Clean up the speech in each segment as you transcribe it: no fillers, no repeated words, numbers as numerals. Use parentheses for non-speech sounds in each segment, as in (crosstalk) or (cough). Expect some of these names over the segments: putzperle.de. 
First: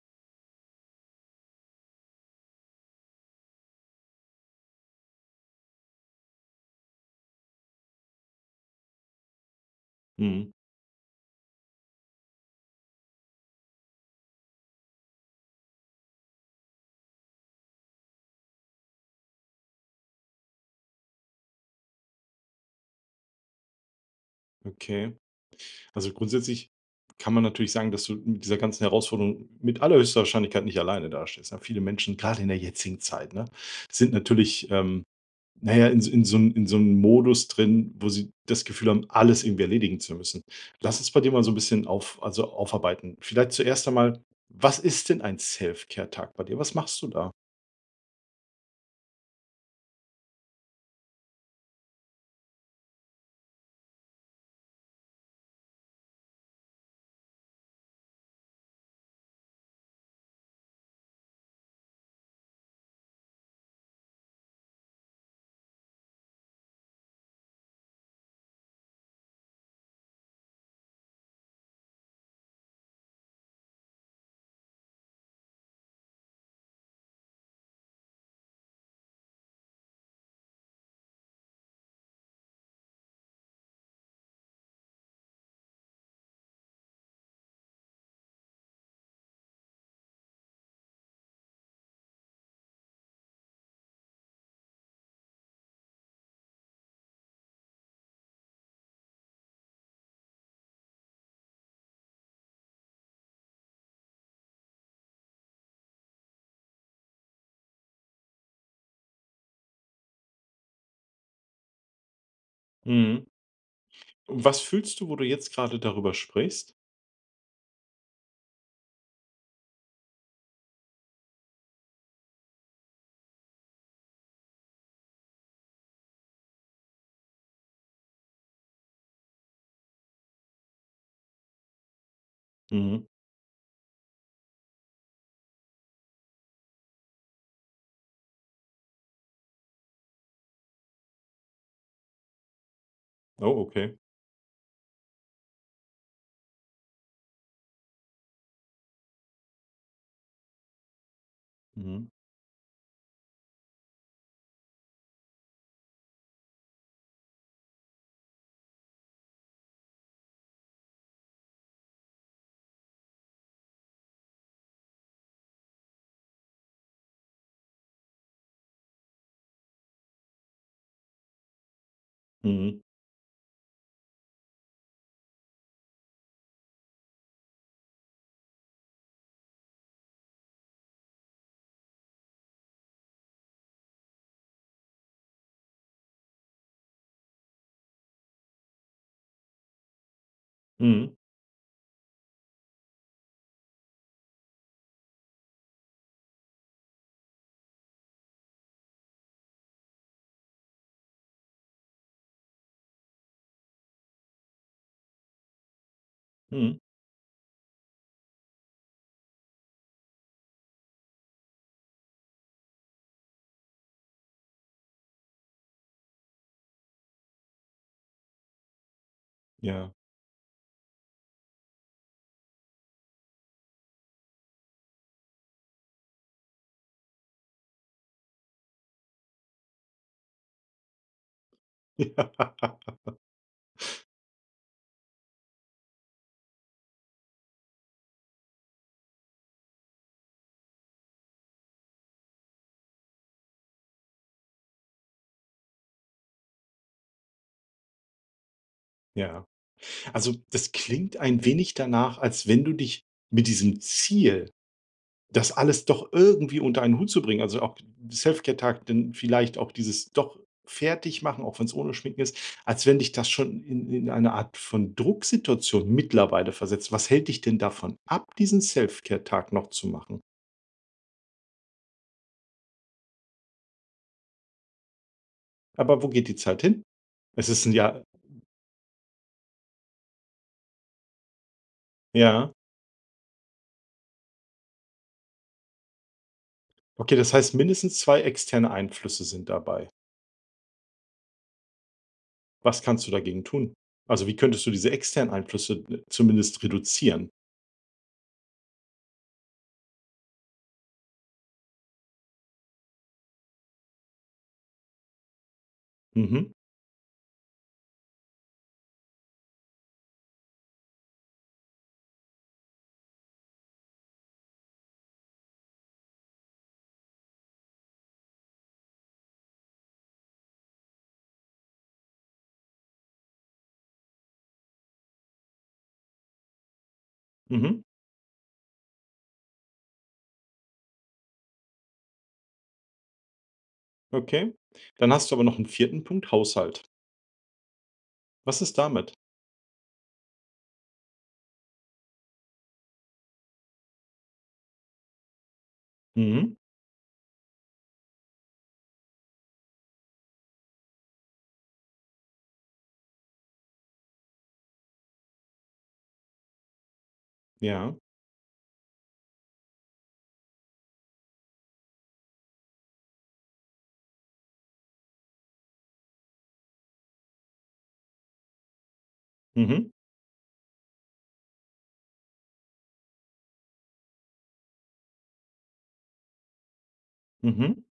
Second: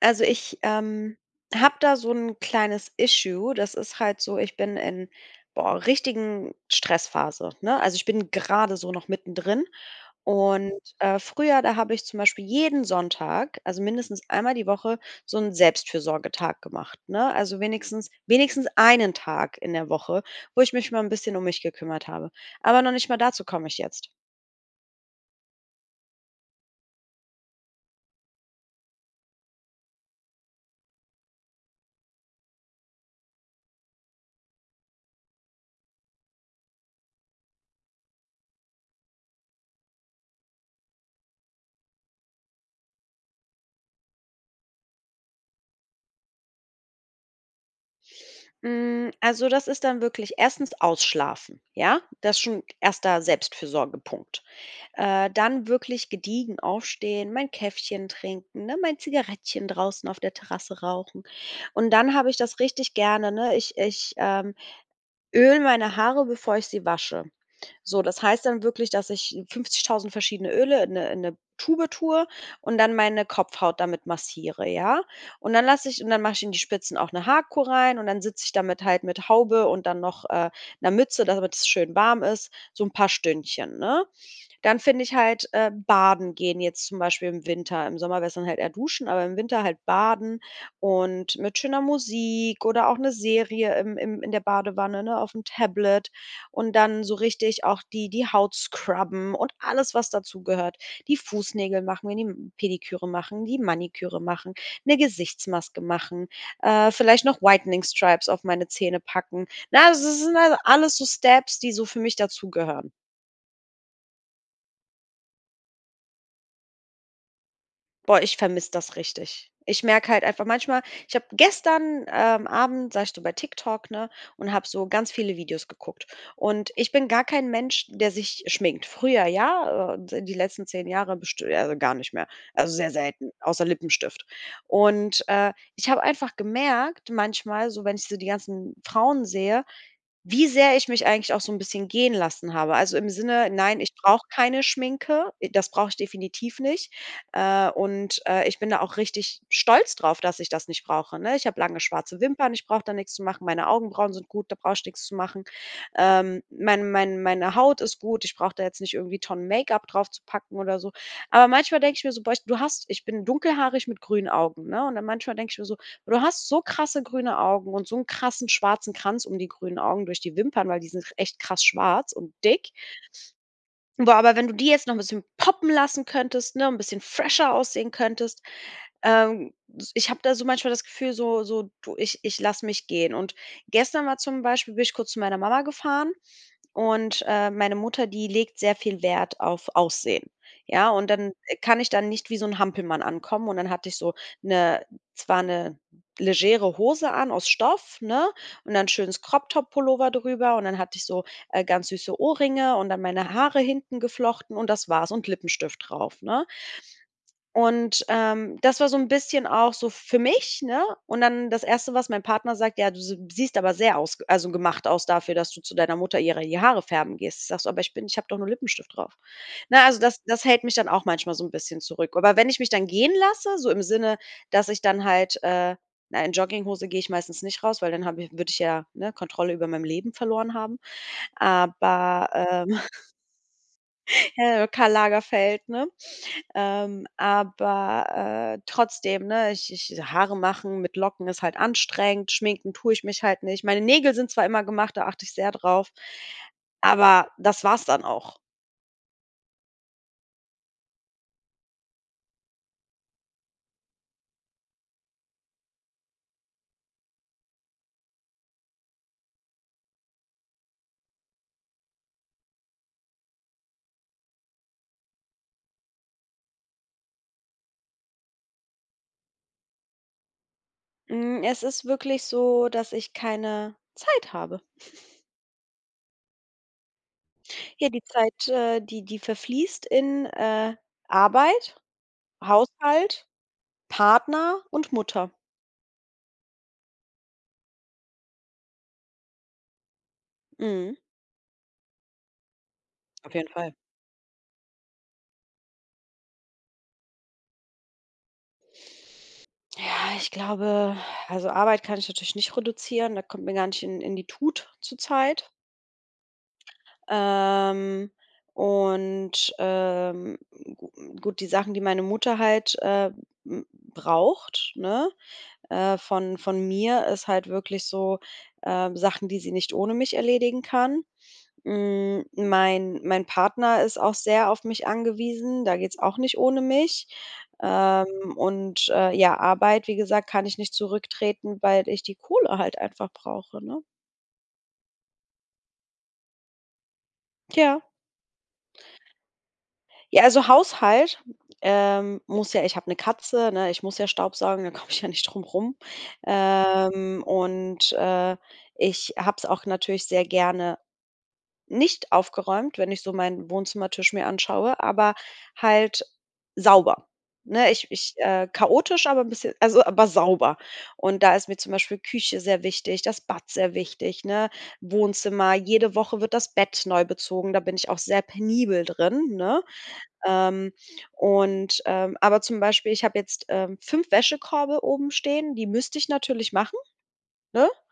Also, ich habe da so ein kleines Issue. Das ist halt so, ich bin in, boah, richtigen Stressphase, ne? Also, ich bin gerade so noch mittendrin Mhm, und früher, da habe ich zum Beispiel jeden Sonntag, also mindestens einmal die Woche, so einen Selbstfürsorgetag gemacht, ne? Also, wenigstens einen Tag in der Woche, wo ich mich mal ein bisschen um mich gekümmert habe. Aber noch nicht mal dazu komme ich jetzt. okay. Also, grundsätzlich kann man natürlich sagen, dass du mit dieser ganzen Herausforderung mit allerhöchster Wahrscheinlichkeit nicht alleine dastehst, ne? Viele Menschen, gerade in der jetzigen Zeit, ne, sind natürlich, na ja, in so 'nem Modus drin, wo sie das Gefühl haben, alles irgendwie erledigen zu müssen. Lass uns bei dir mal so ein bisschen auf also, aufarbeiten. Vielleicht zuerst einmal, was ist denn ein Self-Care-Tag bei dir? Was machst du da? Hm, also, das ist dann wirklich erstens Ausschlafen, ja? Das ist schon erster Selbstfürsorgepunkt. Dann wirklich gediegen aufstehen, mein Käffchen trinken, ne, mein Zigarettchen draußen auf der Terrasse rauchen. Und dann habe ich das richtig gerne, ne? Ich öle meine Haare, bevor ich sie wasche. So, das heißt dann wirklich, dass ich 50.000 verschiedene Öle in 'ne Tube tue und dann meine Kopfhaut damit massiere, ja? Und dann mache ich in die Spitzen auch eine Haarkur rein und dann sitze ich damit halt mit Haube und dann noch 'ner Mütze, damit es schön warm ist, so ein paar Stündchen, ne? Dann finde ich halt baden gehen jetzt zum Beispiel im Winter. Im Sommer wär's dann halt eher duschen, aber im Winter halt baden und mit schöner Musik oder auch eine Serie im im in der Badewanne, ne, auf dem Tablet und dann so richtig auch die Haut scrubben und alles, was dazugehört. Die Fußnägel machen mir, die Pediküre machen, die Maniküre machen, eine Gesichtsmaske machen, vielleicht noch Whitening Stripes auf meine Zähne packen. Na, also, das sind also alles so Steps, die so für mich dazugehören. Mhm. Und was fühlst du, wo du jetzt gerade darüber sprichst? Boah, ich vermisse das richtig. Ich merke halt einfach manchmal, ich habe gestern Abend saß ich so bei TikTok, ne, und habe so ganz viele Videos geguckt. Und ich bin gar kein Mensch, der sich schminkt. Früher ja, die letzten 10 Jahre best also gar nicht mehr. Also sehr Mhm. selten, außer Lippenstift. Und ich habe einfach gemerkt manchmal, so wenn ich so die ganzen Frauen sehe, wie sehr ich mich eigentlich auch so ein bisschen gehen lassen habe. Also, im Sinne: Oh, „Nein, ich okay. brauche keine Schminke. Das brauche ich definitiv nicht.“ Ich bin da auch richtig stolz drauf, dass ich das nicht brauche, ne? Ich habe lange Mhm. schwarze Wimpern, ich brauche da nichts zu machen. Meine Augenbrauen sind gut, da brauche ich nichts zu machen. Meine Haut ist gut, ich brauche da jetzt nicht irgendwie Tonnen Make-up drauf zu packen oder so. Aber manchmal denke ich mir so: „Boah, ich du hast“, ich bin dunkelhaarig mit grünen Augen, ne? Und dann manchmal denke ich mir so: Du hast so krasse grüne Augen und so einen krassen schwarzen Kranz um die grünen Augen durch die Wimpern, weil die sind echt krass schwarz und dick. Mhm. Wo aber wenn du die jetzt noch ein bisschen poppen lassen könntest, ne, ein bisschen fresher aussehen könntest, s ich habe da so manchmal das Gefühl, so so: „Du, ich lasse mich gehen.“ Und gestern war zum Beispiel bin ich kurz zu meiner Mama gefahren, und meine Mutter, die legt sehr viel Wert auf Aussehen. Ja, und Mhm. dann kann ich dann nicht wie so ein Hampelmann ankommen und dann hatte ich so eine, zwar eine legere Hose an aus Stoff, ne, und dann schönes Crop-Top-Pullover drüber und dann hatte ich so ganz süße Ohrringe und dann meine Haare hinten geflochten und das war's und Lippenstift drauf, ne? Mhm. Und das war so ein bisschen auch so für mich, ne? Und dann das erste, was mein Partner sagt: „Ja, du s siehst aber sehr aus, also, gemacht aus dafür, dass du zu deiner Mutter ihre die Haare färben gehst.“ Ich sage so: „Aber ich habe doch nur Lippenstift drauf.“ Na Ja. also, das hält mich dann auch manchmal so ein bisschen zurück. Aber wenn ich mich dann gehen lasse, so im Sinne, dass ich dann halt na, in Jogginghose gehe ich meistens nicht raus, weil dann habe ich würde ich ja, ne, Kontrolle über mein Leben verloren haben. Aber, ähm, (laughs) (laughs) Karl Lagerfeld, ne? Aber, trotzdem, ne, ich Haare machen mit Locken ist halt anstrengend, schminken tue ich mich halt nicht. Meine Nägel sind zwar immer gemacht, da achte ich sehr drauf, aber das war's dann auch. Ja. Also, das klingt ein wenig danach, als wenn du dich mit diesem Ziel, das alles doch irgendwie unter einen Hut zu bringen, also auch Selfcare-Tag, dann vielleicht auch dieses doch fertig machen, auch wenn es ohne Schminken ist, als wenn dich das schon in eine Art von Drucksituation mittlerweile versetzt. Was hält dich denn davon ab, diesen Selfcare-Tag noch zu machen? Hm, es ist wirklich so, dass ich keine Zeit habe. Aber wo geht die Zeit hin? Es ist 'n Ja, die Jahr Zeit, die verfließt in Arbeit, ja. Haushalt, Partner und Mutter. Okay, das heißt mindestens 2 externe Einflüsse sind dabei. Mhm, Was kannst du auf dagegen jeden tun? Fall. Also, wie könntest du diese externen Einflüsse, zumindest reduzieren? Ja, ich glaube, also Arbeit kann ich natürlich nicht reduzieren, da kommt mir gar nicht in die Tut zurzeit. Mhm, Ähm, und, gu gut, die Sachen, die meine Mutter halt, hm, braucht, ne, von mir, ist halt wirklich so, Sachen, die sie nicht ohne mich erledigen kann. Hm, mein Partner ist auch sehr auf mich angewiesen, da geht's auch nicht ohne mich. mhm, Ähm, ja, Arbeit, wie gesagt, kann ich nicht zurücktreten, weil ich die Kohle halt einfach brauche, ne? okay. Dann hast du aber noch einen vierten Punkt, Haushalt. Ja. Was ist damit? Ja, also Haushalt, muss ja, ich habe eine Katze, ne, ich muss ja staubsaugen, da (laughs) komme ich ja nicht drum rum. Mhm, Ähm, und, äh, ich habe es auch natürlich sehr gerne nicht aufgeräumt, wenn ich so meinen Wohnzimmertisch mir anschaue, aber halt sauber. Ne, ich ja, ich äh, chaotisch, aber ein bisschen also, aber sauber. Und da ist mir zum Beispiel Küche sehr wichtig, das Bad sehr wichtig, ne? Wohnzimmer, jede Woche wird das Bett neu bezogen, da bin ich auch sehr penibel drin, ne? mhm, Ähm, aber zum Beispiel, ich habe jetzt 5 Wäschekorbe oben stehen, die müsste ich natürlich machen, ne? mhm,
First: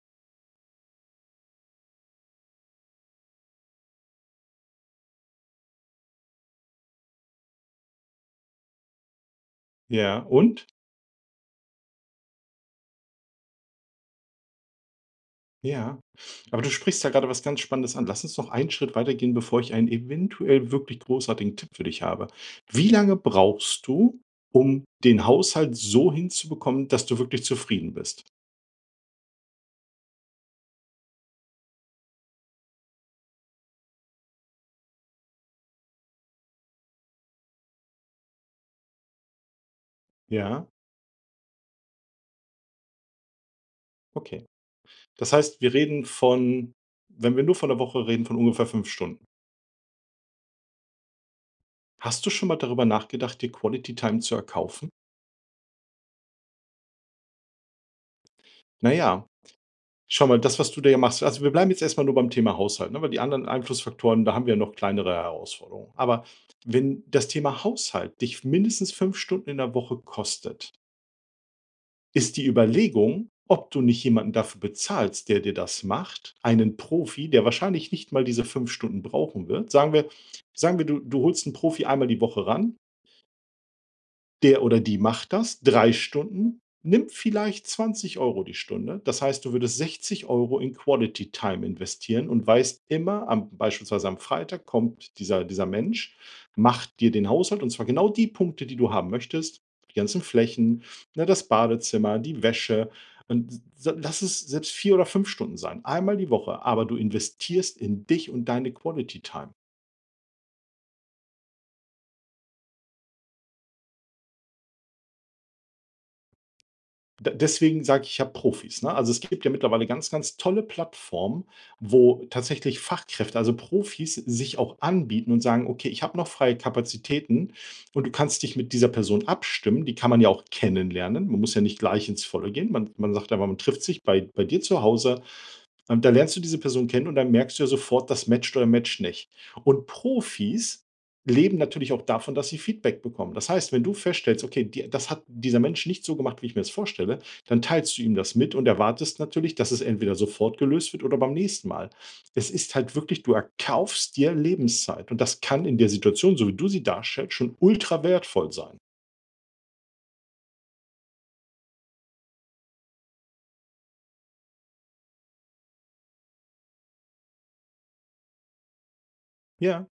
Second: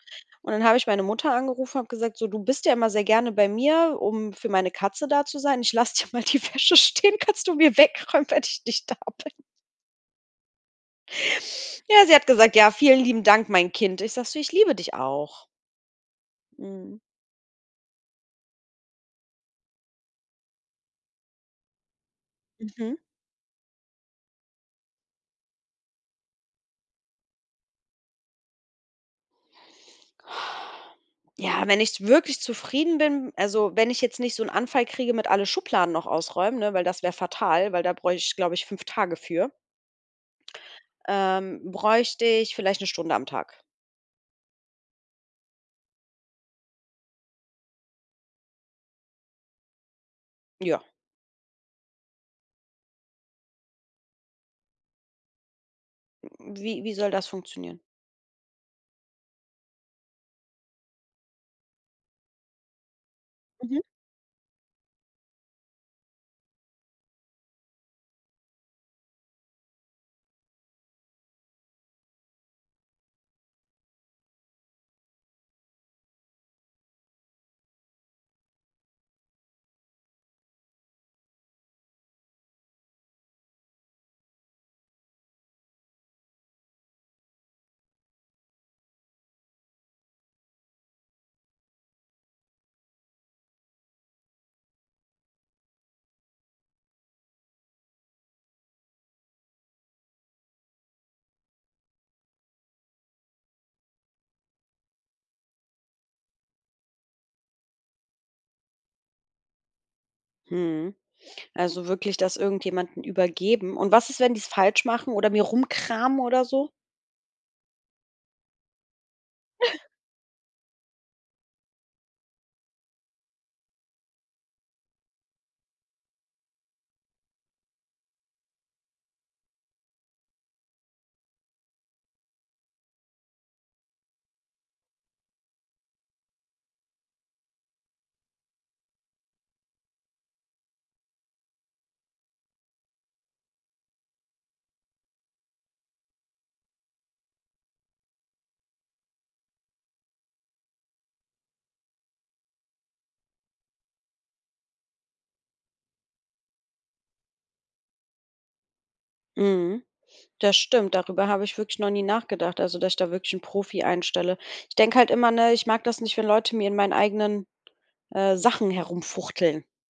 Und dann habe ich meine Mutter angerufen und habe gesagt: „So, du bist ja immer sehr gerne bei mir, um für meine Katze da zu sein. Ich lasse (laughs) dir mal die Wäsche stehen, kannst du mir wegräumen, wenn ich nicht da bin?“ ja und? (laughs) Ja, sie hat gesagt: „Ja, vielen lieben Dank, mein Kind.“ Ich sage so: „Ich liebe dich auch.“ Ja. Aber du Mhm. sprichst da gerade was ganz Spannendes an. Lass uns noch einen Schritt weitergehen, bevor ich einen eventuell wirklich großartigen Tipp für dich habe. Wie Mhm. lange brauchst du, um den Haushalt so hinzubekommen, dass du wirklich zufrieden bist? Ja, wenn ich wirklich zufrieden bin, also, wenn ich jetzt nicht so einen Anfall kriege mit alle Schubladen noch ausräumen, ne, weil das wäre fatal, weil da bräuchte ich, glaube ich, 5 Tage für, Ja, bräuchte ich vielleicht eine Stunde am Tag. okay. Das heißt, wir reden von wenn wir nur von der Woche reden, von ungefähr 5 Stunden. Ja, Hast du schon mal darüber nachgedacht, dir Quality Time zu erkaufen? wie soll das funktionieren? Na ja, schau mal, das, was du da ja machst also, wir bleiben jetzt erst mal nur beim Thema Haushalt, ne, weil die anderen Mhm. Einflussfaktoren, da haben wir ja noch kleinere Herausforderungen. Aber wenn das Thema Haushalt dich mindestens 5 Stunden in der Woche kostet, ist die Überlegung, ob du nicht jemanden dafür bezahlst, der dir das macht, einen Profi, der wahrscheinlich nicht mal diese 5 Stunden brauchen wird. Sagen wir, du holst einen Profi einmal die Woche ran. Der oder die macht das 3 Stunden, nimmt vielleicht 20 Euro die Stunde. Das heißt, du würdest 60 Euro in Quality Time investieren und weißt immer am beispielsweise am Freitag kommt dieser Mensch, macht dir den Haushalt und zwar genau die Punkte, die du haben möchtest, die ganzen Flächen, ne, das Badezimmer, die Wäsche und s lass es selbst 4 oder 5 Stunden sein, einmal die Woche, aber du investierst in dich und deine Quality Time. Mhm. Also, wirklich das irgendjemandem übergeben. Und was ist, wenn die es falsch machen oder mir rumkramen oder so? D deswegen sage ich ja Profis, ne? Also, es gibt ja mittlerweile ganz, ganz tolle Plattformen, wo tatsächlich Fachkräfte, also Profis, sich auch anbieten und sagen: „Okay, ich habe noch freie Kapazitäten und du kannst dich mit dieser Person abstimmen.“ Die kann man ja auch kennenlernen. Man muss ja nicht gleich ins Volle gehen. Man sagt einfach, man trifft sich bei dir zu Hause, da lernst du diese Person kennen und dann merkst du ja sofort, das matcht oder matcht nicht. Und Profis leben natürlich auch davon, dass sie Feedback bekommen. Das heißt, wenn du feststellst, okay, die, das hat dieser Mensch nicht so gemacht, wie ich mir das vorstelle, dann teilst du ihm das mit und erwartest natürlich, dass es entweder sofort gelöst wird oder beim nächsten Mal. Es ist halt wirklich, du erkaufst dir Lebenszeit und das kann in der Situation, so wie du sie darstellst, schon ultra wertvoll sein. Mhm, das stimmt. Darüber habe ich wirklich noch nie nachgedacht, also, dass ich da wirklich einen Profi einstelle. Ich denke halt immer, ne, ich mag das nicht, wenn Leute mir in meinen eigenen Sachen herumfuchteln. Ja.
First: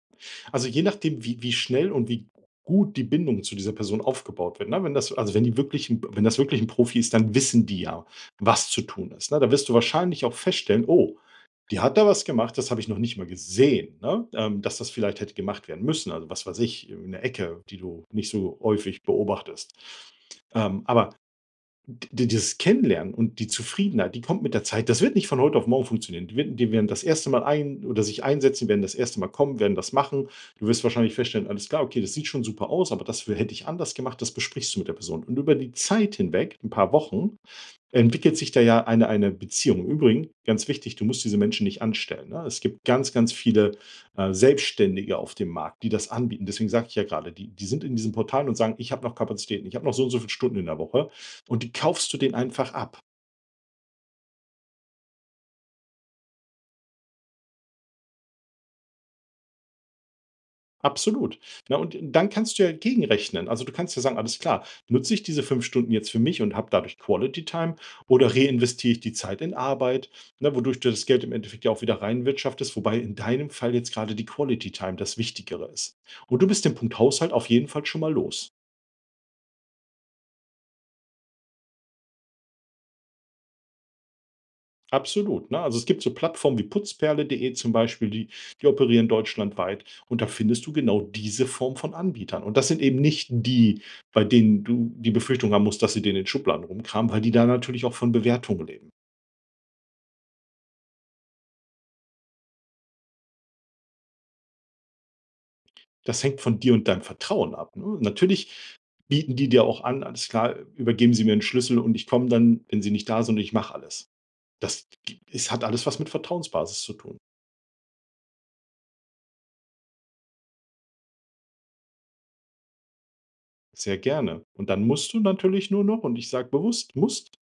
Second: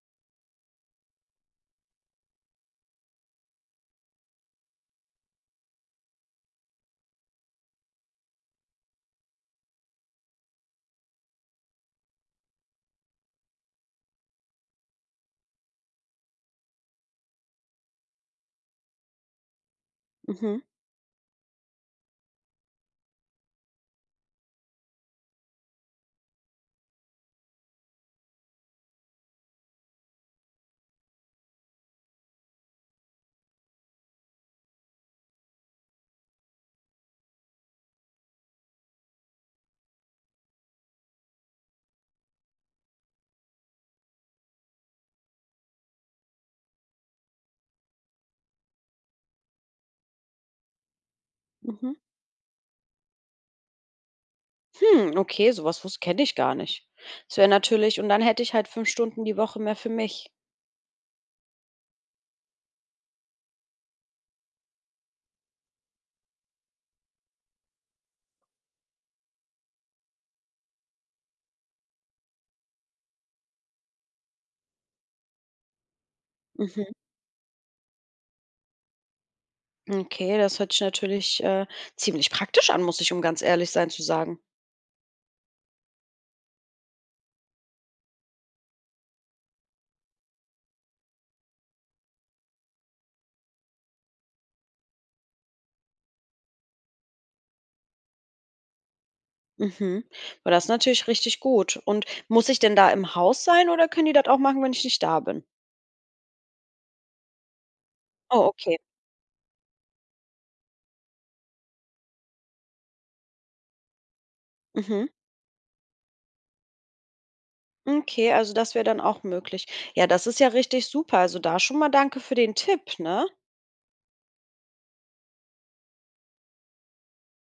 Also, je nachdem, wie schnell und wie gut die Bindung zu dieser Person aufgebaut wird, ne? Wenn das also, wenn die wirklich 'n wenn das wirklich ein Profi ist, dann wissen die ja, was zu tun ist, ne? Da wirst du wahrscheinlich auch feststellen: „Oh, die hat da was gemacht, das habe ich noch nicht mal gesehen“, ne? Dass das vielleicht hätte gemacht werden müssen. Also, was weiß ich, in der Ecke, die du nicht so häufig beobachtest. Mhm, Aber D dieses Kennenlernen und die Zufriedenheit, die kommt mit der Zeit. Das wird nicht von heute auf morgen funktionieren. Die werden das erste Mal ein oder sich einsetzen, werden das erste Mal kommen, werden das machen. Du wirst wahrscheinlich feststellen: „Alles klar, okay, das sieht schon super aus, aber das hätte ich anders gemacht.“ Das besprichst du mit der Person. Und über die Zeit hinweg, ein paar Wochen, entwickelt sich da ja eine Beziehung. Im Übrigen, ganz wichtig, du musst diese Menschen nicht anstellen, ne? Es gibt ganz, ganz viele, Selbstständige auf dem Markt, die das anbieten. Deswegen sage ich ja gerade: die sind in diesen Portalen und sagen: „Ich habe noch Kapazitäten, ich habe noch so und so viele Stunden in der Woche“ und die mhm. kaufst du den einfach ab. Hm, okay, sowas wusste kenne ich gar nicht. Das wäre natürlich und dann hätte ich halt 5 Stunden die Woche mehr für mich. Absolut. Na, und dann kannst du ja gegenrechnen. Also, du kannst ja sagen: „Alles klar, nutze ich diese 5 Stunden jetzt für mich und habe dadurch Quality Time oder reinvestiere ich die Zeit in Arbeit?“, ne, wodurch du das Geld im Endeffekt ja auch wieder reinwirtschaftest, wobei in deinem Fall jetzt gerade die Quality Time das Wichtigere ist. Und du bist den Mhm. Punkt Haushalt auf jeden Fall schon mal los. Okay, das hört sich natürlich ziemlich praktisch an, muss ich um ganz ehrlich sein zu sagen. Absolut, ne? Also, es gibt so Plattformen wie putzperle.de zum Beispiel, die operieren deutschlandweit und da findest du genau diese Form von Anbietern. Und das sind eben nicht die, bei denen du die Befürchtung haben musst, dass sie dir in den Schubladen rumkramen, weil die da natürlich auch von Bewertungen leben. Mhm. Aber das ist natürlich richtig gut. Und muss ich denn da im Haus sein oder können die das auch machen, wenn ich nicht da bin? Das hängt von dir und deinem Vertrauen ab, ne? Oh, Natürlich okay. bieten die dir auch an: „Alles klar, übergeben Sie mir einen Schlüssel und ich komme dann, wenn Sie nicht da sind und ich mache alles.“ Das Mhm. g es hat alles was mit Vertrauensbasis zu tun. Okay, also das wäre dann auch möglich. Ja, das ist ja richtig super. Also da schon mal danke für den Tipp, ne? Sehr gerne. Und dann musst du natürlich nur noch und ich sage bewusst musst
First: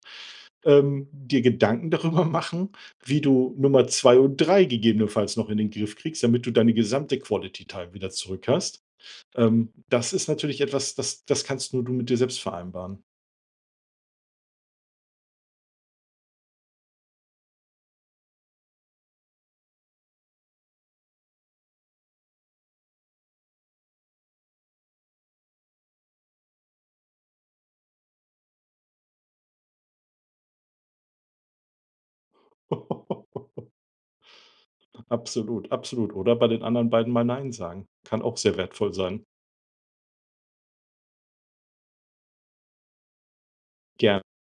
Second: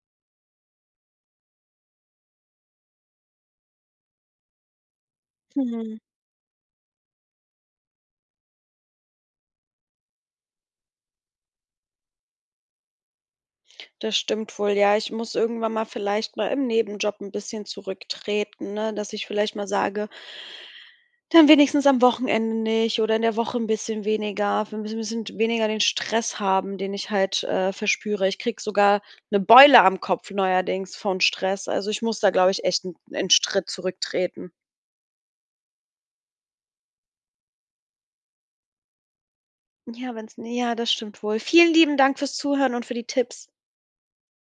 dir Gedanken darüber machen, wie du Nummer 2 und 3 gegebenenfalls noch in den Griff Mhm. kriegst, damit du deine gesamte Quality Time wieder zurück hast. Das ist natürlich etwas, das kannst nur du mit dir selbst vereinbaren. Das stimmt wohl. Ja, ich muss irgendwann mal vielleicht mal im Nebenjob ein bisschen zurücktreten, ne? Dass ich vielleicht mal sage, dann wenigstens am Wochenende nicht oder in der Woche 'n bisschen weniger, wir müssen bisschen weniger den Stress haben, den ich halt verspüre. Ich kriege sogar 'ne Beule am Kopf neuerdings von Stress. Also, ich muss da, glaube ich, echt 'n (laughs) Schritt zurücktreten. Absolut, absolut. Oder bei den anderen beiden mal nein sagen. Kann auch sehr wertvoll sein. Ja, wenn's ja, das stimmt wohl. Vielen lieben Dank fürs Zuhören und für die Tipps. Gerne.